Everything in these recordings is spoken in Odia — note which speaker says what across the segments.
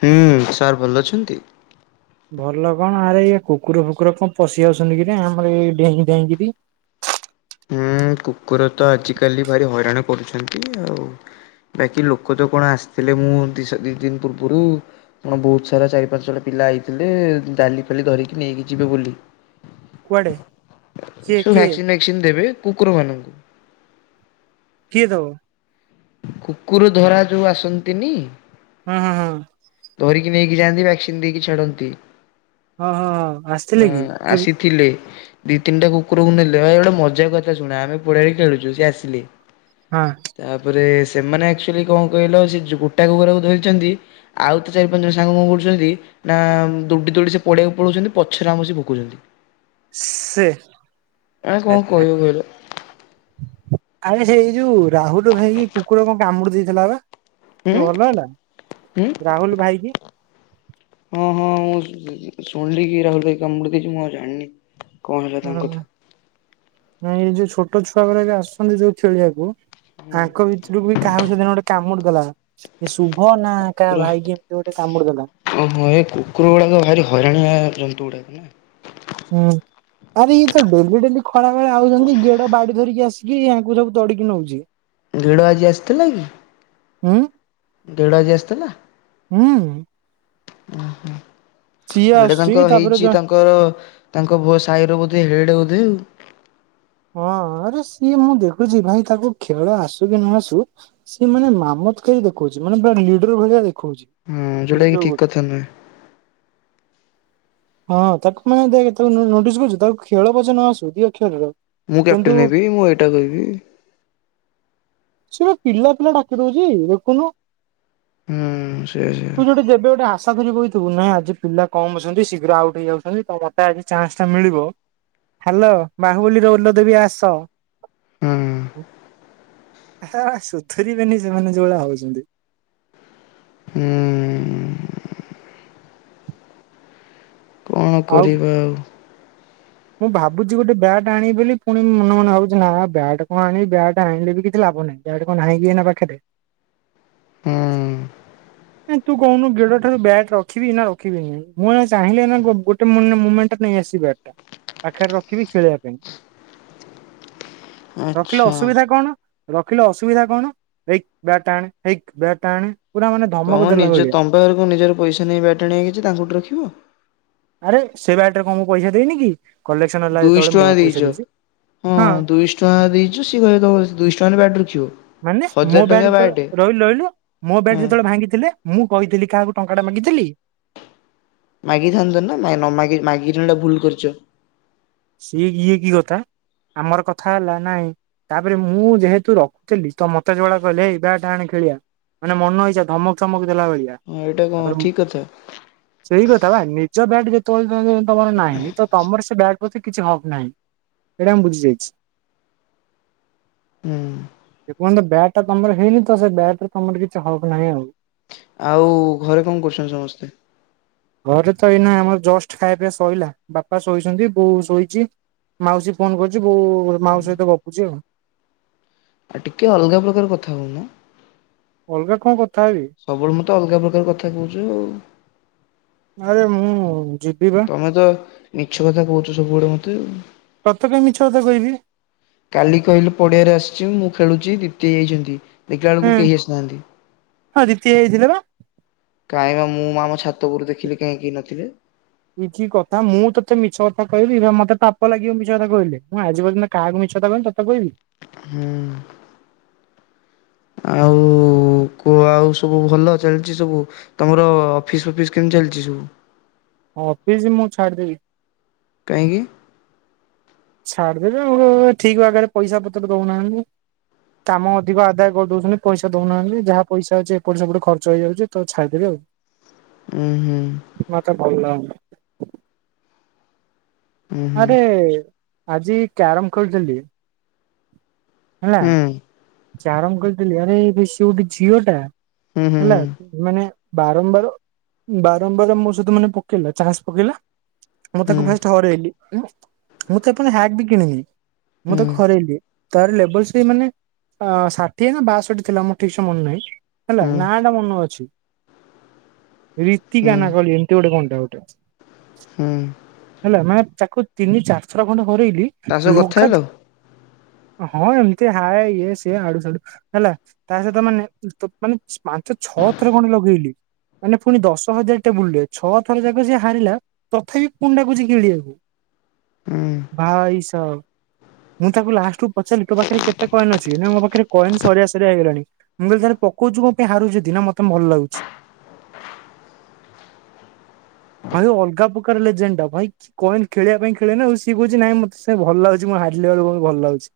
Speaker 1: ହୁଁ ସାର୍ ଭଲ ଅଛନ୍ତି?
Speaker 2: ଭଲ କଣ ଆରେ ଇ କୁକୁର ଫୁକୁର କଣ ପଶି ଯାଉଛନ୍ତି କି ଆମରଇ ଡେଇଁ ଡେଇଁକିରି।
Speaker 1: ହୁଁ କୁକୁର ତ ଆଜିକାଲି ଭାରି ହଇରାଣ କରୁଛନ୍ତି ଆଉ। ବାକି ଲୋକ ତ କଣ ଆସିଥିଲେ ମୁଁ ଦିଇଶହ ଦୁଇ ଦିନ ପୂର୍ବରୁ କଣ ବହୁତ ସାରା ଚାରି ପାଞ୍ଚ ଜଣ ପିଲା ଆଇଥିଲେ ଡାଲି ଫାଲି ଧରିକି ନେଇକି ଯିବେ ବୋଲି।
Speaker 2: କୁଆଡେ କିଏ କିଏ
Speaker 1: ଭାକସିନ୍ ଫାକସିନ୍ ଦେବେ କୁକୁର ମାନଙ୍କୁ।
Speaker 2: କିଏ ଦବ?
Speaker 1: କୁକୁର ଧରା ଯୋଉ ଆସନ୍ତିନି।
Speaker 2: ହଁ ହଁ ହଁ।
Speaker 1: ଧରିକି ନେଇକି ଯାଆନ୍ତି ଭ୍ୟାକ୍ସିନ ଦେଇକି ଛାଡନ୍ତି।
Speaker 2: ହଁ ହଁ ହଁ ଆସିଥିଲେ କି କେବେ?
Speaker 1: ଥିଲେ ଦି ତିନିଟା କୁକୁରକୁ ନେଲେ ଭାଇ ଗୋଟେ ମଜା କଥା ଶୁଣ ଆମେ ପୋଡାରେ ଖେଳୁଛୁ ସେ ଆସିଲେ।
Speaker 2: ହଁ।
Speaker 1: ତାପରେ ସେମାନେ ଆଚୁଆଲି କଣ କହିଲ ସେ ଗୁଟା କୁକୁାକୁ ଧରିଛନ୍ତି ଆଉ ଥରେ ଚାରି ପାଞ୍ଚ ଜଣ ସାଙ୍ଗ କଣ କରୁଛନ୍ତି ନା ଦୋଡି ଦୋଡି ସେ ପଡ଼ିଆକୁ ପଳଉଛନ୍ତି ପଛରେ ଆମ ସେ ଭୋକଉଛନ୍ତି।
Speaker 2: ସେ
Speaker 1: ଆଁ କଣ କହିବ କହିଲ?
Speaker 2: ଆରେ ସେଇ ଯୋଉ ରାହୁଲ ର ଭାଇ କୁକୁର କଣ କାମୁଡି ଦେଇଥିଲା ବା?
Speaker 1: ହୁଁ
Speaker 2: ସେ ଭଲ ହେଲା
Speaker 1: ହୁଁ
Speaker 2: ରାହୁଲ ଭାଇ କି।
Speaker 1: ହଁ ହଁ ମୁଁ ଶୁ ଶୁଣିଲି କି ରାହୁଲ ଭାଇ କାମୁଡି ଦେଇଛି ମୁଁ ଆଉ ଜାଣିନି। କଣ ହେଲା ତାଙ୍କ
Speaker 2: ହଁ
Speaker 1: କଥା
Speaker 2: ନାଇ ଏଇ ଯୋଉ ଛୋଟ ଛୁଆ ଗୁଡ ବି ଆସଛନ୍ତି ଯୋଉ ଖେଳିବାକୁ
Speaker 1: ହୁଁ
Speaker 2: ଆଙ୍କ ଭିତରକୁ ବି କାହା ହ ସେଦିନ ଗୋଟେ କାମୁଡି ଦେଲା, ଏ ସୁବ ହଁ ନା କା
Speaker 1: କୁକୁର
Speaker 2: ଭାଇ କିି ଏମିତି ଗୋଟେ କାମୁଡିଗଲା।
Speaker 1: ଓହୋ ଏ କୁକୁର ଗୁଡାକ ଭାରି ହଇରାଣଆ ଜନ୍ତୁ ଗୁଡାକ ନା।
Speaker 2: ହଁ। ଆରେ ଇଏ ତ ଡେଲି ଡେଲି ଖରା ବେଳେ ଆଉଛନ୍ତି ଗେଡ ବାଡି ଧରିକି ଆସିକିୟାକୁ ସବୁ ତଡିକି ନଉଛି। ଁ
Speaker 1: ଗେଡ଼ ଆଜି ଆସିଥିଲା କି?
Speaker 2: ଉଁ?
Speaker 1: ଗେଢ ଆଜି ଆସିଥିଲା?
Speaker 2: ହୁଁ।
Speaker 1: ଓହୋ
Speaker 2: ସିଏ
Speaker 1: ଗଟା
Speaker 2: ଆସୁଛି
Speaker 1: ତାଙ୍କ
Speaker 2: ତାପରେ ଜ
Speaker 1: ହେଇଛି ତାଙ୍କ ତାଙ୍କର ତାଙ୍କୋ ସାହିର ବୋଧେ ହେଡ୍ ବୋଧେ ଆଉ?
Speaker 2: ହଁ ଆରେ ସିଏ ମୁଁ ଦେଖୁଛି ଭାଇ ତାକୁ ଖେଳ ଆସୁ କି ନ ଆସୁ ସି ମାନେ ମାମତକାର ଦେଖଉଛି ମାନେ ପୁରା ଲିଡର ଭଳିଆ ଦେଖଉଛି।
Speaker 1: ହଁଉଁ ଜୋଟାକି ଠିକ୍ କଥା ନୁହେଁ।
Speaker 2: ହଁ ତାକୁ ମାନେ ଦେ ତାକୁ ନୋଟିସ କରୁଛୁ ତାକୁ ଖେଳ ପଛ ନ ଆସୁ ଦିଅ ଖେଳର
Speaker 1: ମୁଁ କ୍ୟାପଟେନ୍ ହେବି ମୁଁ ଏଇଟା କହିବି।
Speaker 2: ସ ପିଲା ପିଲା ଡାକି ଦଉଛି ଦେଖୁନୁ।
Speaker 1: ହୁଁ ସେୟା ସେୟା
Speaker 2: ତୁ ଯୋଉଟେ ଯେବେ ଗୋଟେ ଆଶା ଧିରି ବଇଚୁ ତୁ ନାହିଁ ଆଜି ପିଲା କମ ଅଛନ୍ତି ଶୀଘ୍ର ଆଉଟ ହେଇ ଯାଉଛନ୍ତି ତ ମୋତେ ଆଜି ଚାନ୍ସ ଟା ମିଳିବ। ହ୍ୟାଲୋ ବାହୁବୁଲି ର ଓଲ ଦେବୀ ଆସ।
Speaker 1: ହୁଁ।
Speaker 2: ହେ ସୁଥୁରିବେନି ସେମାନେ ଯୋଉଳିଆ ହଉଛନ୍ତି।
Speaker 1: ଉଁ। କଣ କରିବା ଆଉ?
Speaker 2: ମୁଁ ଭାବୁଛି ଗୋଟେ ବ୍ୟାଟ୍ ଆଣିବି ବୋଲି ପୁଣି ମନେ ମନେ ଭାବୁଛି ନା ବ୍ୟାଟ୍ କଣ ଆଣି ବ୍ୟାଟ୍ ଆଣିଲେ ବି କିଛି ଲାଭ ନାହିଁ? ବ୍ୟାଟ୍ କଣ ନାହିଁ କି ଏଇନା ପାଖରେ?
Speaker 1: ହୁଁ।
Speaker 2: ନଁ ତୁ କହୁନୁ ଗେଡ ଠାରୁ ବ୍ୟାଟ ରଖିବି ନା ରଖିବିନିଁ ମୁଁ ଏଇନା ଚାହିଁଲେ ନା ଗୋ ମୁ ମୁମେଣ୍ଟ ନେଇ ଆସିବା ବ୍ୟାଟଟା ପାଖରେ ରଖିବି ଖେଳବା ପାଇଁ। ରଖିଲେ
Speaker 1: ଆଚ୍ଛା
Speaker 2: ଅସୁବିଧା କଣ? ରଖିଲେ ଅସୁବିଧା କଣ? ହେଇକି ବ୍ୟାଟଟା ଆଣେ ହେଇକି ବ୍ୟାଟଟା ଆଣେ ପୁରା ମାନେ ଧମକ
Speaker 1: ତମ
Speaker 2: ଦେଲା
Speaker 1: ନିଜ
Speaker 2: ଭଳିଆ।
Speaker 1: ତମ ପାଖରେ କଣ ନିଜର ପଇସା ନାଇଁ ବ୍ୟାଟ ଆଣିବା କିଛି ତାଙ୍କଠୁ ରଖିବ।
Speaker 2: ଆରେ ସେ ବ୍ୟାଟରେ କଣ ମୁଁ ପଇସା ଦେଇନି କି କଲେକ୍ସନ ହେଲା
Speaker 1: ଦୁଇଶହ
Speaker 2: ଯେତେବେଳେ ମୁଁ
Speaker 1: ଟଙ୍କା
Speaker 2: ବା
Speaker 1: ଦେଇଛ
Speaker 2: ପଇସା ଦେଇଛି ହଁ।
Speaker 1: ଟଙ୍କା ଦେଇଚୁ ସେ କହିଲେ ତମେ ଦୁଇଶହ ଟଙ୍କାରେ ବ୍ୟାଟ ରଖିବ।
Speaker 2: ମାନେ ମୋ
Speaker 1: ହଜାର
Speaker 2: ବ୍ୟାଟ୍
Speaker 1: ଟଙ୍କା ବ୍ୟାଟେ
Speaker 2: ଯେତେବେଳେ ରହିଲୁ ରହିଲୁ ମୋ ବ୍ୟାଟ
Speaker 1: ହଁ
Speaker 2: ଯେତେବେଳେ ଭାଙ୍ଗିଥିଲେ। ମୁଁ କହିଥିଲି କାହାକୁ ଟଙ୍କାଟା ମାଗିଥିଲି।
Speaker 1: ମାଗିଥାନ୍ତ ନା ମା ନମାଗି ମାଗିକି ତମେ ଏଟା ଭୁଲ କରିଛ।
Speaker 2: ସିଏ ଇଏ କି କଥା ଆମର କଥା ହେଲା ନାଇଁ ତାପରେ ମୁଁ ଯେହେତୁ ରଖୁଥିଲି ତ ମତେ ଯୋଉଭଳିଆ କହିଲେ ଏଇ ବ୍ୟାଟ ଆଣେ ଖେଳିବା। ମାନେ ମନ ଇଛା ଧମକ ଚମକ ଦେଲା ଭଳିଆ।
Speaker 1: ହଁ ଏଇଟା କଣ ଠିକ୍ କଥା।
Speaker 2: ସେଇକଥା ବା ନିଜ ବ୍ୟାଟ୍ ଯେତେବେଳେ ତ ତମର ନାହିଁ ତମର ସେ ବ୍ୟାଟ ମତେ କିଛି ହକ ନାହିଁ ସେଇଟା ମୁଁ ବୁଝିଯାଇଛି।
Speaker 1: ହୁଁ।
Speaker 2: ଯେ ପର୍ଯ୍ୟନ୍ତ ବ୍ୟାଟ ଟା ତମର ହେଇନି ତ ସେ ବ୍ୟାଟରେ ତମର କିଛି ହକ ନାହିଁ ଆଉ।
Speaker 1: ଆଉ ଘରେ କଣ କରୁଛନ୍ତି ସମସ୍ତେ?
Speaker 2: ଘରେ ତ ଏଇନା ଆମର ଜଷ୍ଟ ଖାଇବା ପିଇବା ଶଇଲା ବାପା ଶୋଇଛନ୍ତି। ବୋଉ ଶୋଇଛି। ମାଉସୀ ଫୋନ କରୁଛି ବୋଉ ମାଉସୀ ସହିତ ଗପୁଛି ଆଉ।
Speaker 1: ଆଉ ଟିକେ ଅଲଗା ପ୍ରକାର କଥା ହଉନା।
Speaker 2: ଅଲଗା କଣ କଥା ହେବି।
Speaker 1: ସବୁବେଳେ ମୁଁ ତ ଅଲଗା ପ୍ରକାର କଥା କହୁଚି ଆଉ।
Speaker 2: ଆରେ ମୁଁ ଯିବି ବା।
Speaker 1: ତମେ ତ ମିଛ କଥା କହୁଛ ସବୁବେଳେ ମୋତେ ଆଉ।
Speaker 2: ତତେ କାଇଁ ମିଛ କଥା କହିବି।
Speaker 1: କାଲି କହିଲୁ ପଡିଆରେ ଆସିଛି ମୁଁ ଖେଳୁଛି ଦ୍ୱିତେଇ ଯାଇଛନ୍ତି।
Speaker 2: ହୁଁ
Speaker 1: ଦେଖିଲାବେଳକୁ କେହି ଆସିନାହାନ୍ତି।
Speaker 2: ହଁ ଦିଦି ହେଇଥିଲେ ବା।
Speaker 1: କାହିଁବା ମୁଁ ଆମ ଛାତ ଉପରୁ ଦେଖିଲି କାଇଁ କେହି ନଥିଲେ।
Speaker 2: ଇଏ କି କଥା ମୁଁ ତତେ ମିଛ କଥା କହିବି ଆ ମତେ ପାପ ଲାଗିବ ମିଛ କଥା କହିଲେ ମୁଁ ଆଜି ପର୍ଯ୍ୟନ୍ତ କାହାକୁ ମିଛକଥା କହିନି ତତେ କହିବି।
Speaker 1: ହୁଁ। ଆଉ କୁ ଆଉ ସବୁ ଭଲ ଚାଲିଛି ସବୁ ତମର ଅଫିସ ଫଫିସ କେମତି ଚାଲିଛି ସବୁ?
Speaker 2: ଅଫିସ ମୁଁ ଛାଡ଼ିଦେବି।
Speaker 1: କାହିଁକି?
Speaker 2: ଛାଡିଦେବି ଆଉ ଠିକ ବାଗରେ ପଇସା ପତ୍ର ଦୋଉନାହାନ୍ତି। କାମ ଅଧିକ ଆଦାୟ କରିଦଉଛନ୍ତି ପଇସା ଦଉନାହାନ୍ତି ଯାହା ପଇସା ଅଛି ଏପଟ ସେପଟେ ଖର୍ଚ ହେଇଯାଉଛି ତ ଛାଇଦେନି ଆଉ।
Speaker 1: ଉହୁଁ।
Speaker 2: ମତେ ଭଲ ଲାଗୁନି।
Speaker 1: ଉଁ ହୁଁ
Speaker 2: ଆରେ ଆଜି କ୍ୟାରମ ଖେଳୁଥିଲି
Speaker 1: ହୁଁ।
Speaker 2: ଚାରଙ୍ଗ ଖେଳୁଥିଲି ଆରେ ସେ ଗୋଟେ ଝିଅ ଟା
Speaker 1: ହୁଁ ହୁଁ ହୁଁ ହୁଁ
Speaker 2: ହେଲା ମାନେ ବାରମ୍ବାର ବାରମ୍ବାର ବାରମ୍ବାର ବାରମ୍ବାର ମୋ ସହିତ ମାନେ ପକେଇଲା ଚାସ ପକେଇଲା। ମୁଁ ତାକୁ
Speaker 1: ହୁଁ।
Speaker 2: ଫାଷ୍ଟ ହରେଇଲେ। ମୁଁ ତାକୁ ହ୍ୟାକ୍ ବି କିଣିଲି। ମୁଁ ତାକୁ ହରେଇଲି। ତାର ଲେବଲ୍ ସେଇ ମାନେ ଆ ଷାଠିଏ ନା ବାଷଠି ଥିଲା। ମୋର ଠିକ୍ସେ ମନେ ନାହିଁ ହେଲା,
Speaker 1: ହୁଁ
Speaker 2: ନାଁ ଟା ମନ ଅଛି। ରୀତିକା
Speaker 1: ହୁଁ
Speaker 2: ନା କଣ, ଏମିତି ଗୋଟେ କଣ ଟା ଗୋଟେ?
Speaker 1: ହୁଁ।
Speaker 2: ହେଲା, ମୁଁ ତାକୁ ତିନି ଚାରିଥର ଖଣ୍ଡେ ହରଇଲି।
Speaker 1: ତା ସହ କଥା ହେଲ?
Speaker 2: ଲଗାତ ହଁ ଏମତି ହାଏ, ଇଏ ସେ ଆଡୁ ସାଡୁ ହେଲା ତା ସହିତ ମାନେ ପୁଣି ପାଞ୍ଚ ଛଅ ଥର ଖଣ୍ଡେ ଲଗେଇଲି। ମାନେ ପୁଣି ଦଶ ହଜାର ଟେବୁଲରେ ଛଅ ଥର ଯାକ ସିଏ ହାରିଲା। ତଥାପି କୁଣ୍ଡାକୁଛି କିଣିବାକୁ
Speaker 1: ହୁଁ
Speaker 2: ଭାଇସ ମୁଁ ତାକୁ ଲାଷ୍ଟକୁ ପଚାରିଲି ତୋ ପାଖରେ କେତେ କଣ [unintelligible] ସିଏ ମୋ ପାଖରେ କଏନ ସରିଆ ସରିଆ ହେଇଗଲାଣି। ମୁଁ କଇଲି ଥରେ ପକଉଛିୁ କଣ ପୁଣି ହାରୁଚୁ ତି? ନା ମତେ ଭଲ ଲାଗୁଛି। ଭାଇ ଅଲଗା ପ୍ରକାର ଲେଜେଣ୍ଡା, ଭାଇ। କଏନ ଖେଳିବା ପାଇଁ ଖେଳେ ନା ଆଉ। ସିଏ କହୁଛି ନାଇଁ ମତେ ସେ ଭଲ ଲାଗୁଛି। ମୁଁ ହାରିଲା ବେଳକୁ ଭଲ ଲାଗୁଛି।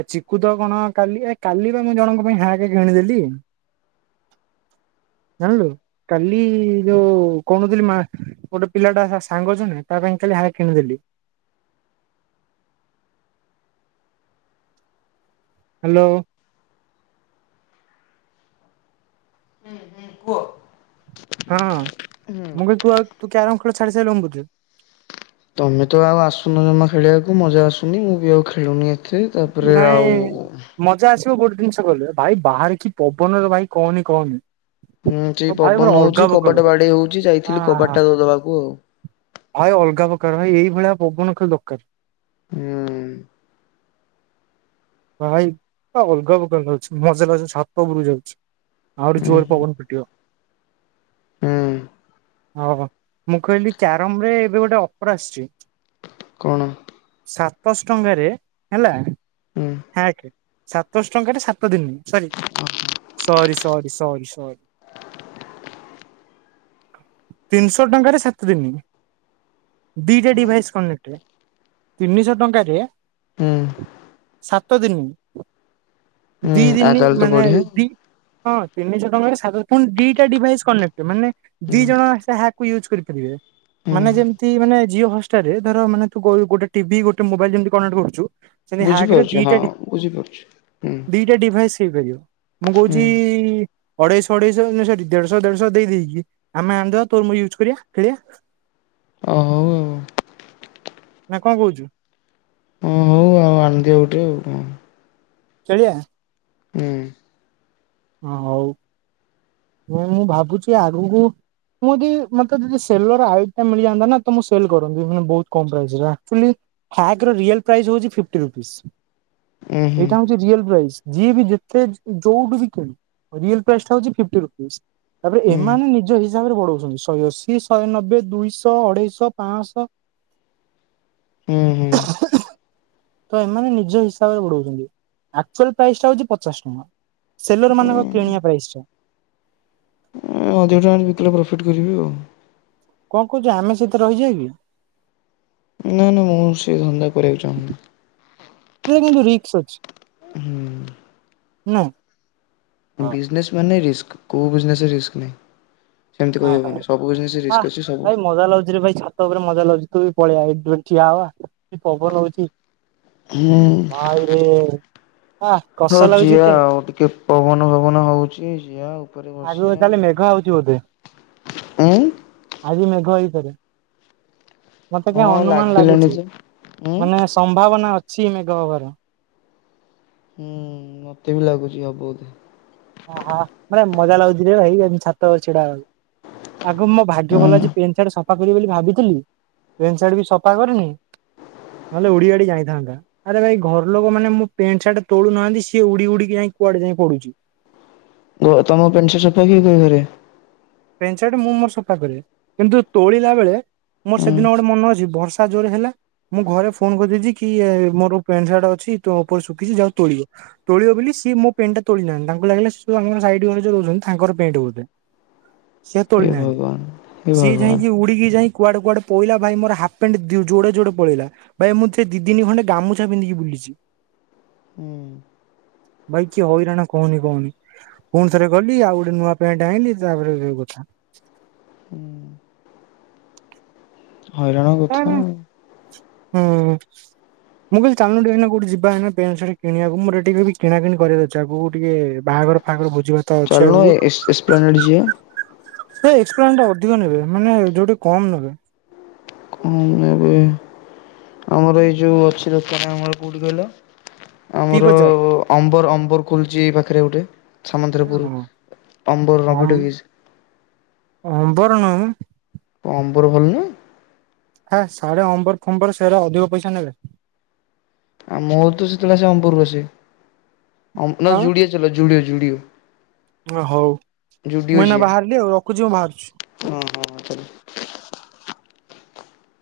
Speaker 2: ଆ ଚକୁ ତ କଣ କାଲି, ଏ କାଲି ବା ମୁଁ ଜଣଙ୍କ ପାଇଁ ହ୍ୟାକ୍ କିଣି ଦେଲି। ଜାଣ୍ଲୁ। କାଲି ଯୋଉ କଉନଥିଲି ମା ଗୋଟେ ପିଲାଟା ସାଙ୍ଗ ଯିଏ ନାଇଁ। ତା ପାଇଁ କାଲି ହ୍ୟାକ୍ କିଣିଦେଲି। ହ୍ୟାଲୋ।
Speaker 1: ହୁଁ
Speaker 2: ହଁ।
Speaker 1: ତମେ ତ ଆଉ ଆସୁନ ଜମା ଖେଳିବାକୁ ମଜା ଆସୁନି। ମୁଁ ବି ଆଉ ଖେଳୁନି। ଏତେ ତାପରେ ଆଉ
Speaker 2: ନାଇଁ। ମଜା ଆସିବ କୋଉଠି ଗୋଟେ ଜିନିଷ ଗଲେ। ଭାଇ ବାହାରେ କି ପବନରେ ଭାଇ କହନି କହନି।
Speaker 1: ହୁଁ, ସେଇ
Speaker 2: ଆଉ ଭାଇ ପୁରା
Speaker 1: ପବନ
Speaker 2: ଅଲଗା
Speaker 1: ହଉଛି।
Speaker 2: ପ୍ରକାର
Speaker 1: କବାଟା ବାଡେଇ ହଉଚି।
Speaker 2: ଆ
Speaker 1: ଯାଇଥିଲି କବାଟଟା ଦବାକୁ ଆଉ।
Speaker 2: ଭାଇ ଅଲଗା ପ୍ରକାର। ଭାଇ ଏଇ ଭଳିଆ ପବନ ଖାଲି ଦରକାର।
Speaker 1: ହୁଁ।
Speaker 2: ଭାଇ, ଅଲଗା ପ୍ରକାର ଅଛି। ମଜା ଲାଗୁଛି ଛାତ ଉପରକୁ ଯାଉଛି। ଆହୁରି
Speaker 1: ହୁଁ
Speaker 2: ଜୋରେ ପବନ ପିଟିବ।
Speaker 1: ହୁଁ
Speaker 2: ଓହୋ, ମୁଁ କହିଲି କ୍ୟାରମରେ ଏବେ ଗୋଟେ ଅଫର ଆସିଚି।
Speaker 1: କଣ?
Speaker 2: ସାତଶହ ଟଙ୍କାରେ ହେଲା
Speaker 1: ହୁଁ
Speaker 2: ହ୍ୟାକ। ସାତଶହ ଟଙ୍କାରେ ସାତ ଦିନ, ସରି। ସରି ସରି ସରି। ତିନିଶହ ଟଙ୍କାରେ ସାତଦିନି। ଦିଟା
Speaker 1: ହୁଁ
Speaker 2: ଡିଭାଇସ୍ କନେକ୍ଟ। ତିନିଶହ ଟଙ୍କାରେ
Speaker 1: ହୁଁ।
Speaker 2: ସାତ ଦିନି।
Speaker 1: ହୁଁ
Speaker 2: ଦି
Speaker 1: ଆଉ
Speaker 2: ଦିନି
Speaker 1: ତାହେଲେ ତ
Speaker 2: ମାନେ
Speaker 1: ବଢିଆ
Speaker 2: ଓବି। ହଁ, ତିନିଶ ଟଙ୍କାରେ ଦି ଟା ଡିଭାଇସ୍ କନେକ୍ଟ, ମାନେ
Speaker 1: ହୁଁ
Speaker 2: ଦି ଜଣ ସେ ହ୍ୟାକକୁ ୟୁଜ କରିପାରିବେ।
Speaker 1: ହୁଁ
Speaker 2: ମାନେ, ଯେମିତି ମାନେ ଜିଓ ହସ୍ ଷ୍ଟାର ମାନେ ତୁ ଗୋଟେ ଟିଭି ଗୋଟେ ମୋବାଇଲ ଯେମିତି କନେକ୍ଟ କରୁଚୁ, ସେମତି ହ୍ୟାକରେ
Speaker 1: ବୁଝିପାରୁଛି
Speaker 2: ଦିଟା
Speaker 1: ହଁ ବୁଝିପାରୁଛି। ହୁଁ ହୁଁ
Speaker 2: ଦିଟା ଡିଭାଇସ୍ ହେଇପାରିବ। ମୁଁ କହୁଚି ଅଢେଇଶହ ଅଢେଇଶହ ୟେ ସରି ଦେଢଶହ ଦେଢଶହ ଦେଇ ଦେଇକି ଆମେ ଆଣିଦବା, ତୋର ମୋର ୟୁଜ୍ କରିବା, ଖେଳିବା।
Speaker 1: ଆ
Speaker 2: ନା କଣ କହୁଛୁ?
Speaker 1: ହଁ, ହଉ ଆଉ ଆଣିଦେ। ଆଉ ଗୋଟେ ଆଉ କଣ?
Speaker 2: କିଣିବା।
Speaker 1: ହୁଁ।
Speaker 2: ହଁ ହଉ ନାଇଁ ମୁଁ ଭାବୁଚୁ ଆଗକୁ ମୁଁ ଯଦି ମତେ ଯଦି ସେଲୱାର ଆଇଫୋ ମିଳିଯାନ୍ତା ନା ତ ମୁଁ ସେଲ କରନ୍ତି ଫୁଣି ବହୁତ କମ୍ ପ୍ରାଇସରେ ଆକଚୁଆଲି ହ୍ୟାଗର ରିଅଲ୍ ପ୍ରାଇସ୍ ହଉଛି ଫିଫ୍ଟି ରୁପିସ୍।
Speaker 1: ଉଁ ହୁଁ
Speaker 2: ଏଇଟା ହଉଛି ରିଅଲ ପ୍ରାଇସ୍ ଯିଏ ବି ଯେତେ ଯୋଉଠୁ ବି ରିଅଲ ପ୍ରାଇସଟା ହଉଚି ଫିପ୍ଟି ରୁପିଜ ତାପରେ ଏମାନେ
Speaker 1: ହୁଁ
Speaker 2: ନିଜ ହି ହିଶାବରେ ବଢଉଛନ୍ତି ଶହେଅଶୀ ଶହେ ନବେ ଦୁଇଶହ ଅଢେଇଶହ ପାଞ୍ଚଶହ।
Speaker 1: ହୁଁ ହୁଁ।
Speaker 2: ତ ଏମାନେ ନିଜ ହିସାବରେ ବଢଉଛନ୍ତି ଆକ୍ଚୁଆଲି ପ୍ରାଇସ୍ ଟା ହଉଛି ପଚାଶ ଟଙ୍କା। ସେଲର ମାନଙ୍କ କିଣିବା ପ୍ରାଇସ୍ ଟା।
Speaker 1: ଏ ଅଧିକ ଟଙ୍କାରେ ବିକିଲେ ପ୍ରଫିଟ୍ କରିବି ଆଉ।
Speaker 2: କଣ କହୁଚୁ ଆମେ ସେଥିରେ ରହିଯିବା କି?
Speaker 1: ନାଇଁ ନାଇଁ ମୁଁ ସେ ଧନ୍ଦା କରିବାକୁ ଚାହୁଁନି।
Speaker 2: ସେ କିନ୍ତୁ ରିକ୍ସ ଅଛି।
Speaker 1: ହୁଁ।
Speaker 2: ହୁଁ।
Speaker 1: ବିଜନେସ୍ ମାନ ରିସ୍କ କୋଉ ବିଜନେସ ରିସ୍କ ନାଇଁ।
Speaker 2: ହଁ ହଁ
Speaker 1: ରିସ୍କ ଅଛି ସବୁ
Speaker 2: ଭାଇ ମଜା ଲାଗୁଛିରେ ଭାଇ ଛା ଛାତ ଉପରେ ମଜା ଲାଗୁଚଛି ତୁ ବି ପଳେଇଆ ଏଇଠି ଠିଆ ହବା କି ପବନ ହଉଛି।
Speaker 1: ହୁଁ ଉଁ।
Speaker 2: ଆରେ [inaudible]
Speaker 1: ହଉ ଜିଆ ଆଉ ଟିକେ ପବନ ପବନ ହଉଛି ଜିଆ ଉପରେ ବ
Speaker 2: ଆଗକୁ ତାହେଲେ ମେଘ ଆଉଛି ବୋଧେ?
Speaker 1: ଏଇଁ।
Speaker 2: ଆଜି ମେଘ ହେଇପାରେ ମତେ କିଆଁ
Speaker 1: ହଁ
Speaker 2: ଅନୁମାନ
Speaker 1: ଲାଗିଲାଣି
Speaker 2: ଲାଗୁଛି
Speaker 1: ଯେ ଉଁ
Speaker 2: ମାନେ ସମ୍ଭାବନା ଅଛି ମେଘ ହବାର।
Speaker 1: ହୁଁ ମତେ ବି ଲାଗୁଛି ହବ ବୋଧେ।
Speaker 2: ଆହା ମାନେ ମଜା ଲାଗୁଚିରେ ଭାଇଆଜି ଛାତ ଉପରେ ଛିଡା ହବାକୁ। ଆଗ ମୋ ଭାଗ୍ୟ ଭଲ ଆଜି
Speaker 1: ହଁ
Speaker 2: ପେଣ୍ଟ ପେଣ୍ଟ ସାଟ ସଫା କରିବ ବୋଲି ଭାବିଥିଲି ପେଣ୍ଟ ଶାଟ ବି ସଫା କରିନି ନହେଲେ ଉଡିଆଡି ଯାଇଥାନ୍ତା। ଆରେ ଭାଇ ଘର ଲୋକ ମାନ ମୋ ପେଣ୍ଟ ସାର୍ଟ ତୋଳୁନାହାନ୍ତି ସିଏ ଉଡି ଉଡିକି ଯାଇ କୁଆଡେ ଯାଇ ପଡୁଛି।
Speaker 1: କୁହ ତମ ପେଣ୍ଟ ଶାଟ ସଫା କିଏ କରେ ଘରେ?
Speaker 2: ପେଣ୍ଟ ଶାଟ ମୁଁ ମୋର ସଫା କରେ କିନ୍ତୁ ତୋଳିଲା ବେଳେ ମୋର
Speaker 1: ହଁ
Speaker 2: ସେଦିନ ଗୋଟେ ମନେ ଅଛି ବର୍ଷା ଜୋରରେ ହେଲା ମୁଁ ଘରେ ଫୋନ କରିଦେଇଛି କି ମୋର ପ୍ୟାଣ୍ଟ ସାର୍ଟ ଅଛି ତ ଉପରେ ଶୁଖିଛି ଯାଅ ତୋଳିବ ତୋଳିବ ବୋଲି ସିଏ ମୋ ପେଣ୍ଟଟା ତୋଳି ନାହାଁନ୍ତି ତାଙ୍କୁ ଲାଗିଲା ସେ ଆମର ସାଇଟ ଘରେ ଜଉ ରଉସନ୍ତି ତାଙ୍କର ପେଣ୍ଟ ବୋଧେ। ସେ ତୋଳି
Speaker 1: ହେ
Speaker 2: ନାହାନ୍ତି
Speaker 1: ଭଗବାନ ହେ
Speaker 2: ସିଏ
Speaker 1: ଭଗବାନ
Speaker 2: ଯାଇକି ଉଡିକି ଯାଇକି କୁଆଡ଼େ କୁଆଡେ ପଇଲା ଭାଇ ମୋର ହାଫପ୍ୟାଣ୍ଟ ଯୋଡଡେ ଯୋଡେ ଡ ପଳେଇଲା। ଭାଇ ମୁଁ ସେ ଦିଦିନି ଖଣ୍ଡେ ଗାମୁଛା ପିନ୍ଧିକି ବୁଲିଛି।
Speaker 1: ହୁଁ
Speaker 2: ଭାଇ କି ହଇରାଣ କୁହନି କୁହନି ପୁଣି ଥରେ ଗଲି ଆଉ ଗୋଟେ ନୂଆ ପ୍ୟାଣ୍ଟ ଆଣିଲି ତାପରେ [inaudible] ଆଛ
Speaker 1: ହୁଁ କଣ କଥା ଆଉ।
Speaker 2: ହୁଁ। ମୁଁ କହିଲି ଚାଲୁନ ଟିକେ ଏଇନା କଉଠି ଯିବା ଏଇନା ପ୍ୟାଣ୍ଟ ଶାର୍ଟ କିଣିବାକୁ ମୋର ଟିକେ କିଣା କିଣି କରିବାର ଅଛି ଆଗକୁ ଟିକେ ବାହାଘର ତାଙ୍କର ବୁଝିବା।
Speaker 1: ଚାଲୁନୁ ଏକ୍ସ ଏକ୍ସପ୍ଲେନେଟ ଯିବା।
Speaker 2: ସେ ଇଛାପ୍ଲେନେଟ ଅଧିକ ନେବେ ମାନେ ଯୋଉଠି କମ ନେବେ।
Speaker 1: କାମ ନେବେ ଆମର ଏଇ ଯେଉଁ ଅଛି ଦୋକାନ କୋଉଠି କହିଲ।
Speaker 2: ପି
Speaker 1: ଆମର
Speaker 2: ବଜାର
Speaker 1: ଅମ୍ବର ଅମ୍ବର ଖୋଲୁଛି ଏ ପାଖରେ ଗୋଟେ
Speaker 2: ଏ
Speaker 1: ସାମନ୍ତରାପୁର
Speaker 2: ହଁ
Speaker 1: ଅମ୍ବର
Speaker 2: ଅମ୍
Speaker 1: ରବିଟଗିଜ।
Speaker 2: ଅମ୍ବର ନୁ
Speaker 1: କମ୍ବର ଭଲ ନୁ
Speaker 2: ହାଁ ସାଢେ ଅମ୍ବର ଫମ୍ବର ସାଡେ ଅଧିକ ପଇସା ନେବେ।
Speaker 1: ମୋର ତ ଯେତେବେଳୁ ଆସେ ଅମ୍ବର ରୁ ଆସେ ଅ ନ
Speaker 2: ଆଁ
Speaker 1: ଯୁଡିଓ ଚାଲ ଜୁଡିଓ।
Speaker 2: ହଉ
Speaker 1: ଜୁଡିଓ
Speaker 2: ମୁଁ ଏଇନା
Speaker 1: ଯିବା।
Speaker 2: ବାହାରିଲି ଆଉ ରଖୁଛି ମୁଁ ବାହାରୁଛି।
Speaker 1: ହଁ ହଁ